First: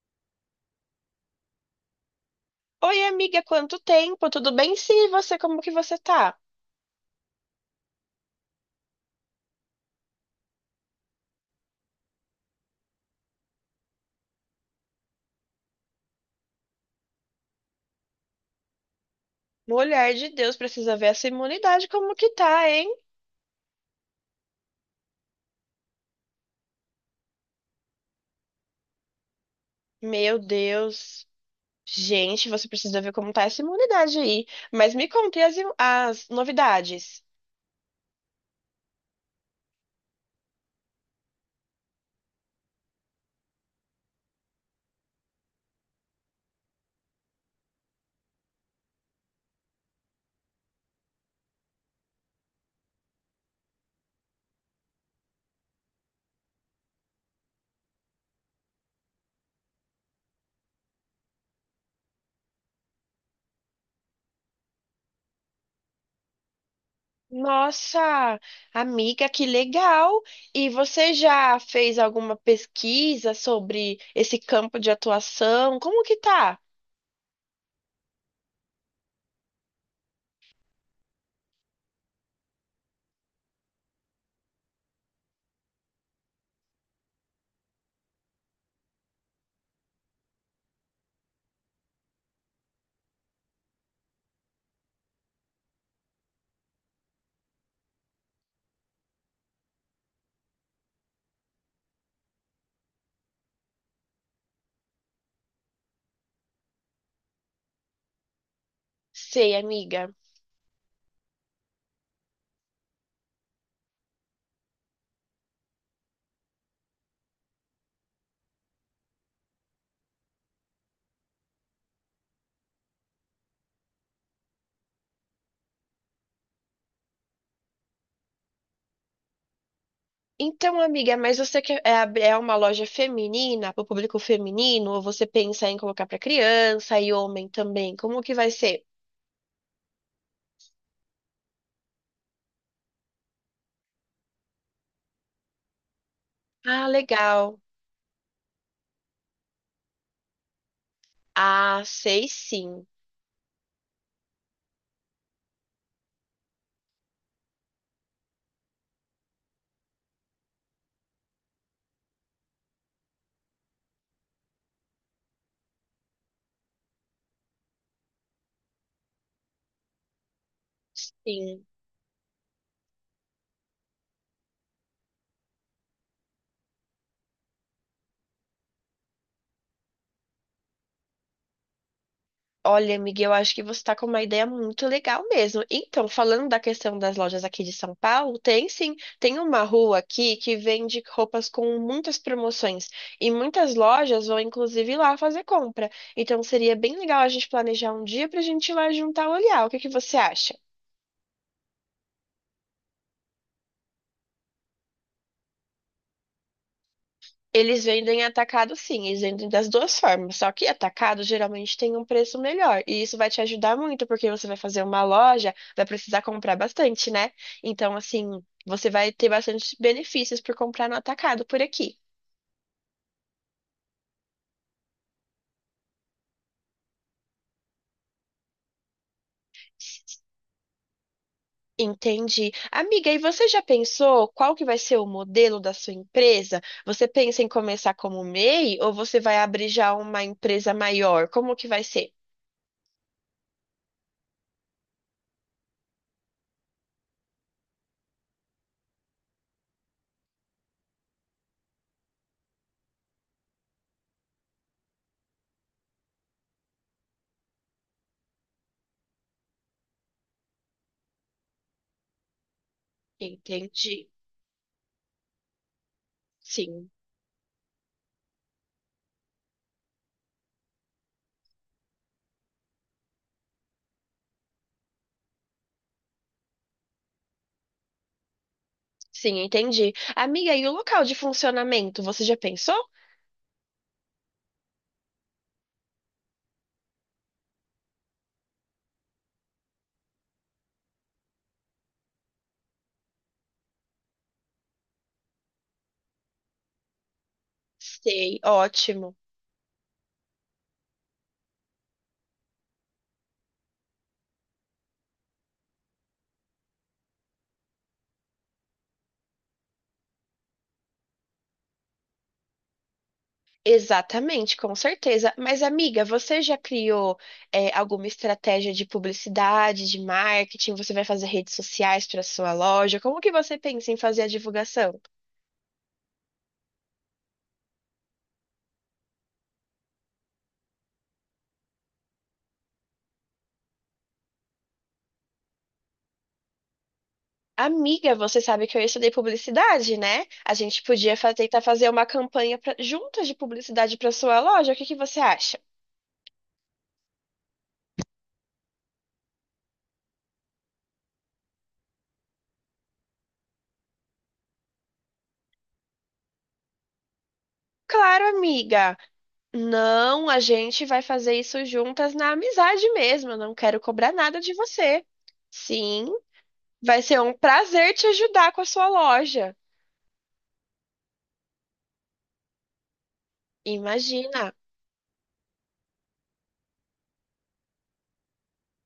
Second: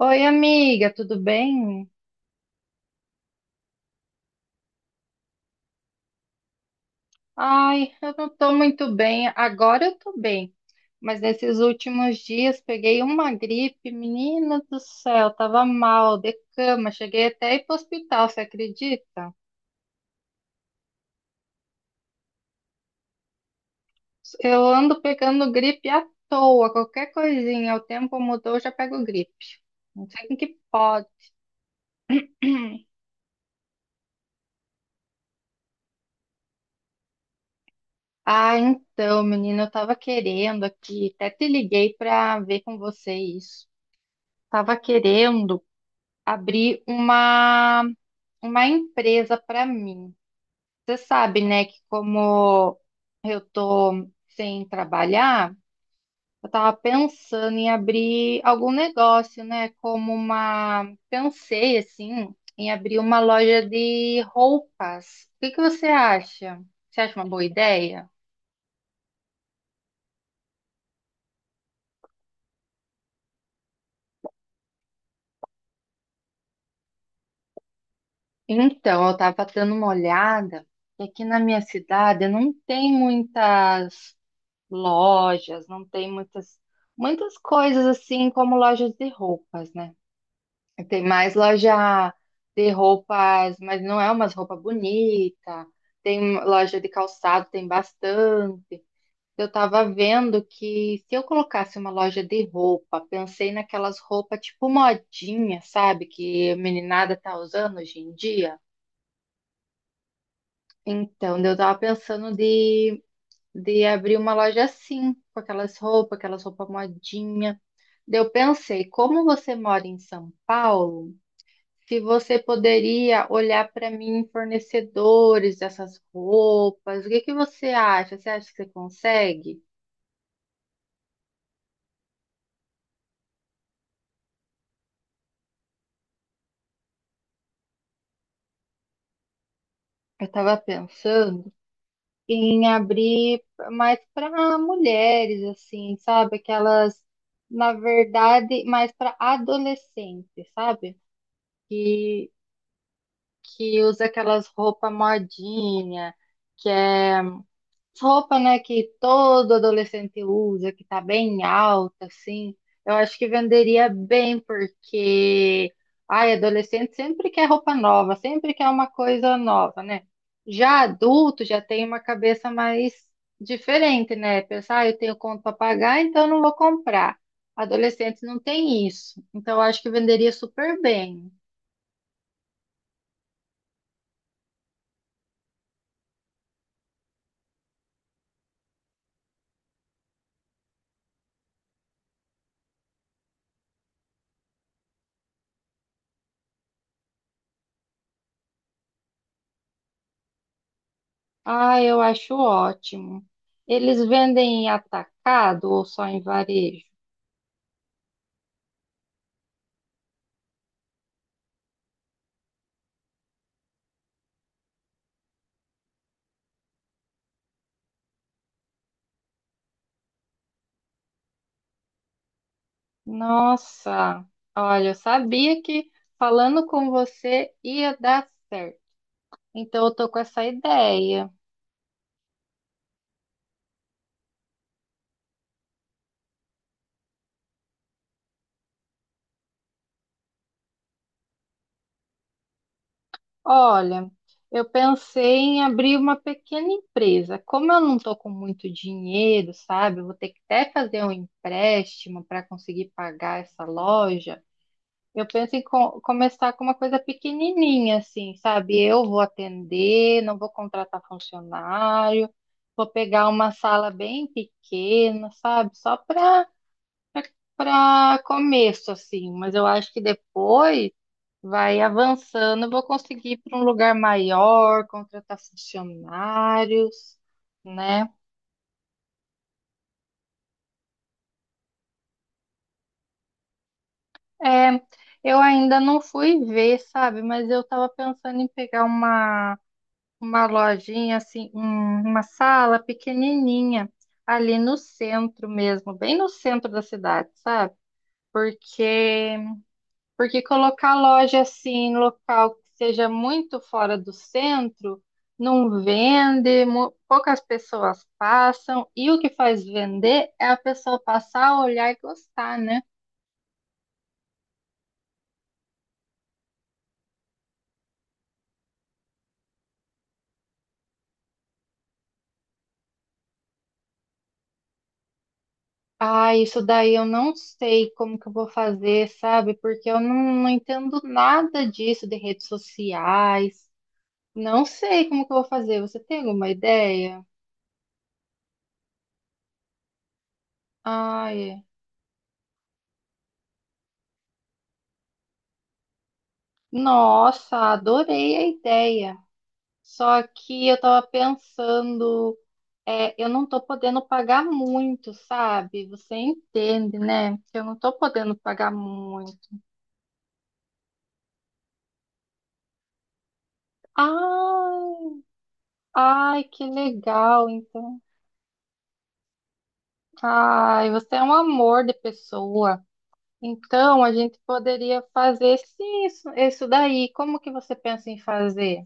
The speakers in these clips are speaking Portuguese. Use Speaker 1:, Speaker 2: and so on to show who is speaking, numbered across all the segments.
Speaker 1: Oi, amiga, tudo bem?
Speaker 2: Oi, amiga, quanto tempo? Tudo bem? Sim, e você, como que você tá?
Speaker 1: Ai, eu não tô muito bem. Agora eu tô bem, mas nesses últimos dias peguei uma gripe, menina do céu, tava mal, de cama, cheguei até a ir pro hospital, você acredita?
Speaker 2: Mulher de Deus, precisa ver essa imunidade como que tá, hein?
Speaker 1: Eu ando pegando gripe à toa, qualquer coisinha, o tempo mudou, eu já pego gripe. Não sei o
Speaker 2: Meu
Speaker 1: que pode.
Speaker 2: Deus. Gente, você precisa ver como tá essa imunidade aí. Mas me conte as novidades.
Speaker 1: Ah, então, menina, eu tava querendo aqui, até te liguei pra ver com você isso. Tava querendo abrir uma empresa para mim. Você sabe, né, que como eu tô sem trabalhar, eu tava pensando em abrir algum negócio, né, como uma, pensei assim, em abrir uma loja de roupas. O que que você acha? Você acha uma boa ideia?
Speaker 2: Nossa, amiga, que legal! E você já fez alguma pesquisa sobre esse campo de atuação? Como que tá?
Speaker 1: Então, eu tava dando uma olhada, e aqui na minha cidade não tem muitas lojas, não tem muitas, muitas coisas assim como lojas de roupas, né? Tem mais loja de roupas, mas não é umas roupas bonitas. Tem loja de calçado, tem bastante. Eu tava vendo que se eu colocasse uma loja de roupa, pensei naquelas roupas tipo modinha, sabe? Que a meninada tá usando hoje em dia.
Speaker 2: Sei, amiga.
Speaker 1: Então, eu tava pensando de abrir uma loja assim, com aquelas roupas modinha. Eu pensei, como você mora em São Paulo, se você poderia olhar para mim fornecedores dessas roupas, o que que você acha? Você acha que você consegue?
Speaker 2: Então, amiga, mas você quer é uma loja feminina, para o público feminino, ou você pensa em colocar para criança e homem também? Como que vai ser?
Speaker 1: Eu estava pensando em abrir mais para mulheres, assim, sabe?
Speaker 2: Ah,
Speaker 1: Aquelas,
Speaker 2: legal.
Speaker 1: na verdade, mais para adolescentes, sabe?
Speaker 2: Ah, sei
Speaker 1: Que,
Speaker 2: sim.
Speaker 1: que usa aquelas roupas modinha, que é roupa, né, que todo adolescente usa, que tá bem alta, assim, eu acho que venderia bem, porque, ai, adolescente sempre quer roupa nova, sempre quer uma coisa nova, né? Já adulto já
Speaker 2: Sim.
Speaker 1: tem uma cabeça mais diferente, né? Pensar, ah, eu tenho conta para pagar, então não vou comprar. Adolescente não tem isso, então eu acho que venderia super bem.
Speaker 2: Olha, Miguel, eu acho que você está com uma ideia muito legal mesmo. Então, falando da questão das lojas aqui de São Paulo, tem sim, tem uma rua aqui que vende roupas com muitas promoções e muitas lojas vão inclusive lá fazer compra. Então, seria bem legal a gente planejar um dia para a gente ir lá juntar e olhar. O que que você acha?
Speaker 1: Ah, eu acho ótimo. Eles vendem em atacado ou só em varejo?
Speaker 2: Eles vendem atacado, sim, eles vendem das duas formas. Só que atacado geralmente tem um preço melhor. E isso vai te ajudar muito, porque você vai fazer uma loja, vai precisar comprar bastante, né? Então, assim, você vai ter bastante benefícios por comprar no atacado por aqui.
Speaker 1: Nossa, olha, eu sabia que falando com você ia dar certo. Então eu tô com essa ideia.
Speaker 2: Entendi. Amiga, e você já pensou qual que vai ser o modelo da sua empresa? Você pensa em começar como MEI ou você vai abrir já uma empresa maior? Como que vai ser?
Speaker 1: Olha, eu pensei em abrir uma pequena empresa. Como eu não tô com muito dinheiro, sabe? Eu vou ter que até fazer um empréstimo para conseguir pagar essa loja. Eu penso em começar com uma coisa pequenininha, assim, sabe? Eu vou atender, não vou contratar funcionário, vou pegar uma sala
Speaker 2: Entendi.
Speaker 1: bem pequena, sabe? Só para
Speaker 2: Sim,
Speaker 1: começo, assim. Mas eu acho que depois vai avançando, eu vou conseguir ir para um lugar maior, contratar funcionários, né?
Speaker 2: sim, entendi. Amiga, e o local de funcionamento, você já pensou?
Speaker 1: É, eu ainda não fui ver, sabe? Mas eu estava pensando em pegar uma lojinha assim, uma sala pequenininha ali no centro mesmo, bem no centro da cidade, sabe?
Speaker 2: Sei, ótimo.
Speaker 1: Porque porque colocar loja assim em local que seja muito fora do centro não vende, poucas pessoas passam e o que faz vender é a pessoa passar, olhar e gostar, né?
Speaker 2: Exatamente, com certeza. Mas, amiga, você já criou, alguma estratégia de publicidade, de marketing? Você vai fazer redes sociais para sua loja? Como que você pensa em fazer a divulgação?
Speaker 1: Ah, isso daí eu não sei como que eu vou fazer, sabe? Porque eu não, Não entendo nada disso de redes sociais. Não sei como que eu vou fazer. Você tem alguma ideia?
Speaker 2: Amiga, você sabe que eu estudei publicidade, né? A gente podia
Speaker 1: Ai,
Speaker 2: tentar fazer uma campanha juntas de publicidade para sua loja. O que que você acha?
Speaker 1: nossa, adorei a ideia. Só que eu tava pensando, eu não tô podendo pagar muito, sabe? Você entende, né? Que eu não tô
Speaker 2: Claro,
Speaker 1: podendo pagar
Speaker 2: amiga.
Speaker 1: muito.
Speaker 2: Não, a gente vai fazer isso juntas na amizade mesmo. Eu não quero cobrar nada de
Speaker 1: Ah,
Speaker 2: você. Sim,
Speaker 1: ai, que
Speaker 2: vai ser um
Speaker 1: legal,
Speaker 2: prazer
Speaker 1: então.
Speaker 2: te ajudar com a sua loja.
Speaker 1: Ai, você é um amor de pessoa. Então, a gente
Speaker 2: Imagina.
Speaker 1: poderia fazer sim, isso daí. Como que você pensa em fazer?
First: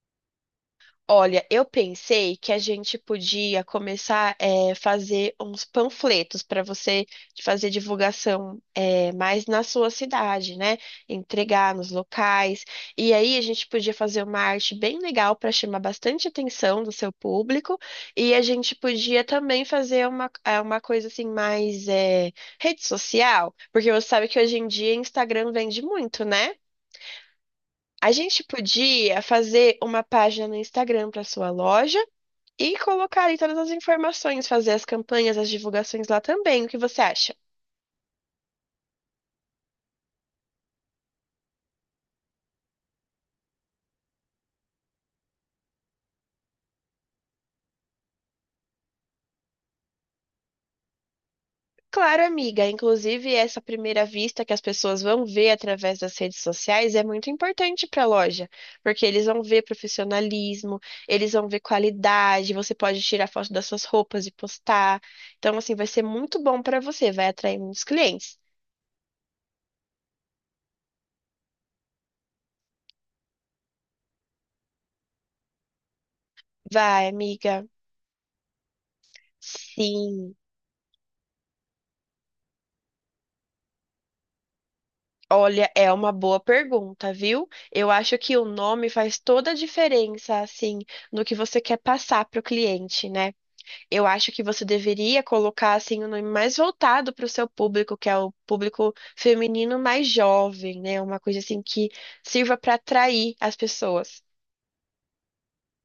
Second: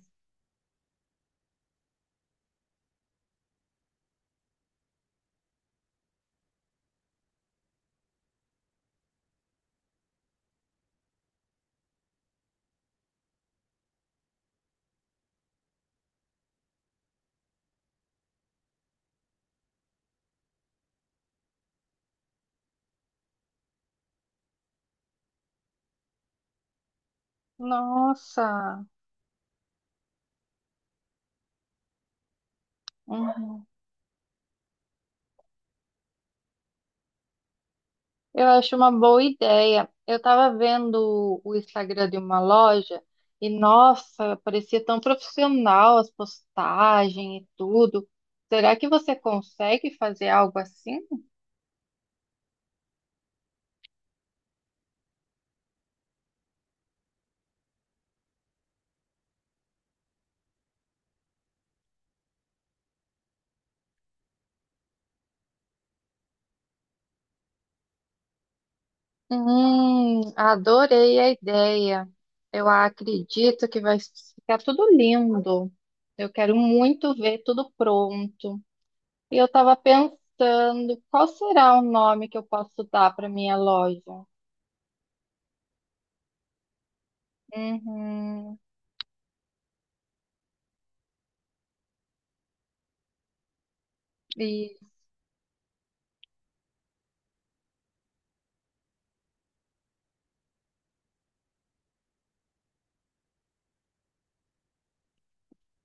Speaker 2: Olha, eu pensei que a gente podia começar a fazer uns panfletos para você fazer divulgação mais na sua cidade, né? Entregar nos locais. E aí a gente podia fazer uma arte bem legal para chamar bastante atenção do seu público. E a gente podia também fazer uma coisa assim mais rede social, porque você sabe que hoje em dia Instagram vende muito, né? A gente
Speaker 1: Nossa.
Speaker 2: podia fazer uma página no Instagram para sua loja e colocar ali todas as informações, fazer as campanhas, as divulgações lá também. O que você acha?
Speaker 1: Eu acho uma boa ideia. Eu estava vendo o Instagram de uma loja e, nossa, parecia tão profissional as postagens e tudo. Será que você consegue fazer algo assim?
Speaker 2: Claro, amiga. Inclusive, essa primeira vista que as pessoas vão ver através das redes sociais é muito importante para a loja, porque eles vão ver profissionalismo, eles vão ver qualidade. Você pode tirar foto das suas roupas e postar. Então, assim, vai ser muito bom para você, vai atrair muitos clientes.
Speaker 1: Adorei a ideia. Eu acredito que vai ficar tudo lindo. Eu quero
Speaker 2: Vai,
Speaker 1: muito ver
Speaker 2: amiga.
Speaker 1: tudo pronto. E eu estava
Speaker 2: Sim.
Speaker 1: pensando, qual será o nome que eu posso dar para minha loja?
Speaker 2: Olha, é uma boa pergunta, viu? Eu acho que o
Speaker 1: Uhum.
Speaker 2: nome faz toda a diferença, assim, no que você quer passar para o cliente, né? Eu acho que você deveria colocar, assim, um nome mais voltado para o seu público, que é o público feminino mais jovem, né? Uma coisa, assim, que sirva para atrair as pessoas.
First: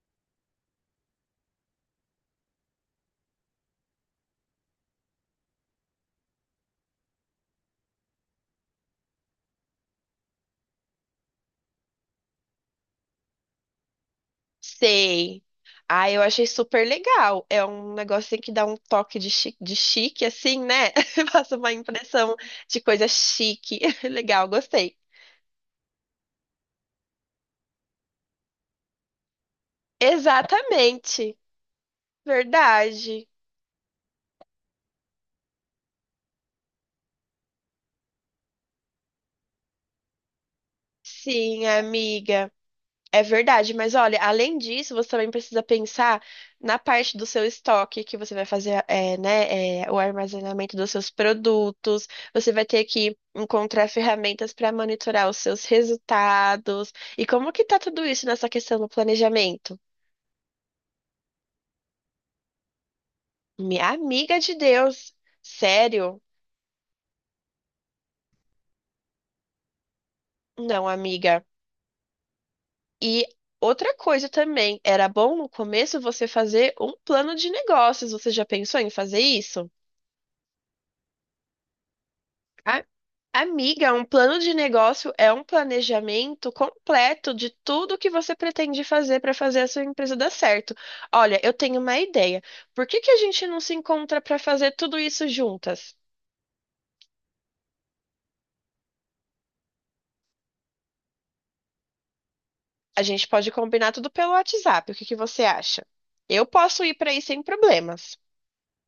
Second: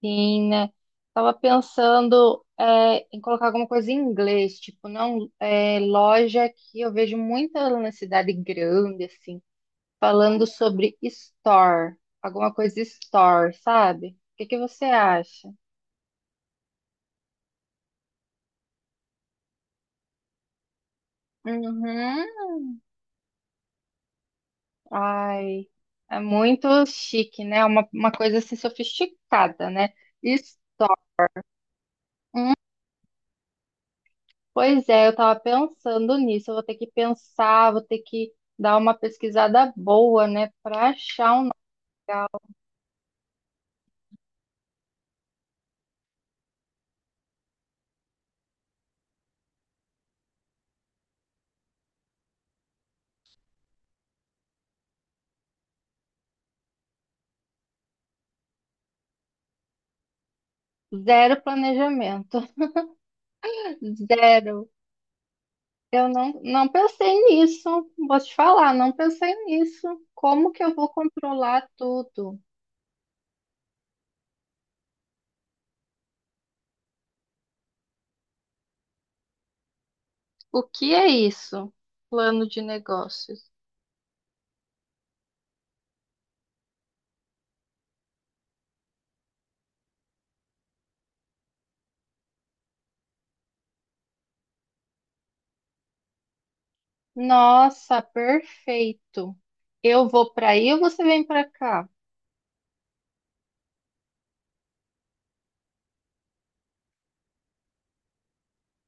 Speaker 1: Sim, né? Tava pensando em colocar alguma coisa em inglês, tipo, não, é, loja que eu vejo muita na cidade grande, assim, falando sobre store, alguma coisa store, sabe? O que que você
Speaker 2: Sei.
Speaker 1: acha?
Speaker 2: Ah, eu achei super legal. É um negócio assim, que dá um toque de de chique, assim, né? Passa uma
Speaker 1: Uhum.
Speaker 2: impressão de coisa chique. Legal, gostei.
Speaker 1: Ai, é muito chique, né? É uma coisa assim sofisticada, né? Isso,
Speaker 2: Exatamente. Verdade.
Speaker 1: pois é, eu tava pensando nisso. Eu vou ter que pensar, vou ter que dar uma pesquisada boa, né? Pra achar um
Speaker 2: Sim,
Speaker 1: lugar.
Speaker 2: amiga. É verdade, mas olha, além disso, você também precisa pensar na parte do seu estoque que você vai fazer, o armazenamento dos seus produtos. Você vai ter que encontrar ferramentas para monitorar os seus resultados. E como que tá tudo isso nessa questão do planejamento?
Speaker 1: Zero planejamento.
Speaker 2: Minha amiga de
Speaker 1: Zero.
Speaker 2: Deus,
Speaker 1: Eu
Speaker 2: sério?
Speaker 1: não, Não pensei nisso. Vou te falar, não pensei nisso. Como que eu
Speaker 2: Não,
Speaker 1: vou
Speaker 2: amiga.
Speaker 1: controlar tudo?
Speaker 2: E outra coisa também, era bom no começo você fazer um plano de negócios. Você já pensou em fazer isso?
Speaker 1: O que é isso? Plano de
Speaker 2: A-
Speaker 1: negócios.
Speaker 2: Amiga, um plano de negócio é um planejamento completo de tudo que você pretende fazer para fazer a sua empresa dar certo. Olha, eu tenho uma ideia. Por que que a gente não se encontra para fazer tudo isso juntas?
Speaker 1: Nossa, perfeito. Eu vou para aí ou você vem para cá?
Speaker 2: A gente pode combinar tudo pelo WhatsApp. O que que você acha? Eu posso ir para aí sem problemas.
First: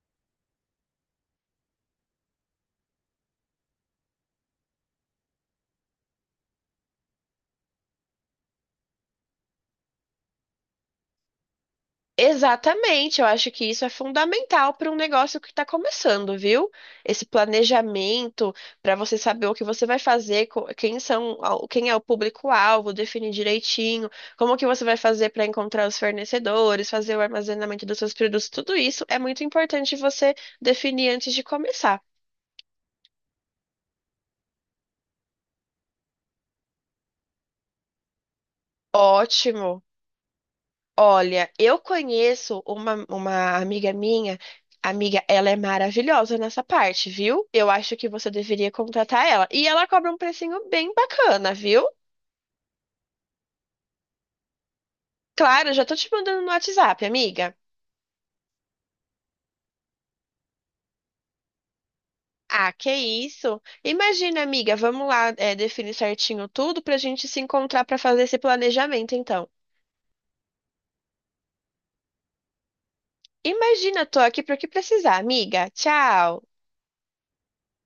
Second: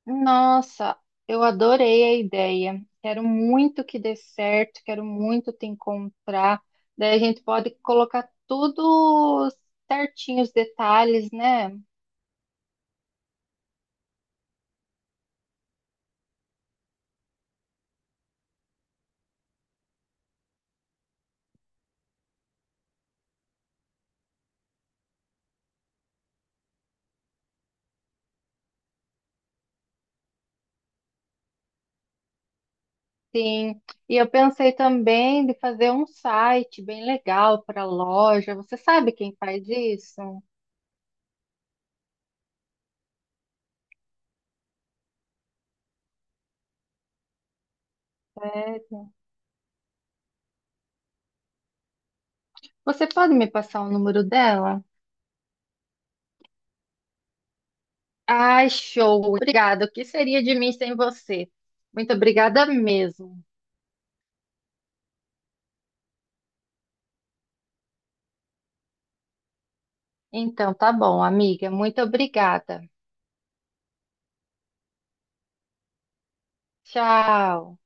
Speaker 1: Nossa, eu adorei a ideia. Quero muito que dê certo, quero muito te encontrar. Daí a gente pode colocar tudo certinho, os detalhes, né?
Speaker 2: Exatamente, eu acho que isso é fundamental para um negócio que está começando, viu? Esse planejamento para você saber o que você vai fazer, quem são, quem é o público-alvo, definir direitinho, como que você vai fazer para encontrar os fornecedores, fazer o armazenamento dos seus produtos, tudo isso é muito importante você definir antes de começar.
Speaker 1: Sim, e eu pensei também de fazer um site bem legal para loja. Você sabe quem faz
Speaker 2: Ótimo.
Speaker 1: isso?
Speaker 2: Olha, eu conheço uma amiga minha. Amiga, ela é maravilhosa nessa parte, viu? Eu acho que você deveria
Speaker 1: É,
Speaker 2: contratar ela. E ela cobra um precinho bem bacana, viu?
Speaker 1: você pode me passar o número dela?
Speaker 2: Claro, já tô te mandando no WhatsApp, amiga.
Speaker 1: Ai, show! Obrigada. O que seria de mim sem você? Muito obrigada
Speaker 2: Ah, que
Speaker 1: mesmo.
Speaker 2: isso? Imagina, amiga, vamos lá, definir certinho tudo pra gente se encontrar pra fazer esse planejamento, então.
Speaker 1: Então, tá bom, amiga. Muito obrigada.
Speaker 2: Imagina, tô aqui para o que precisar, amiga. Tchau.
Speaker 1: Tchau.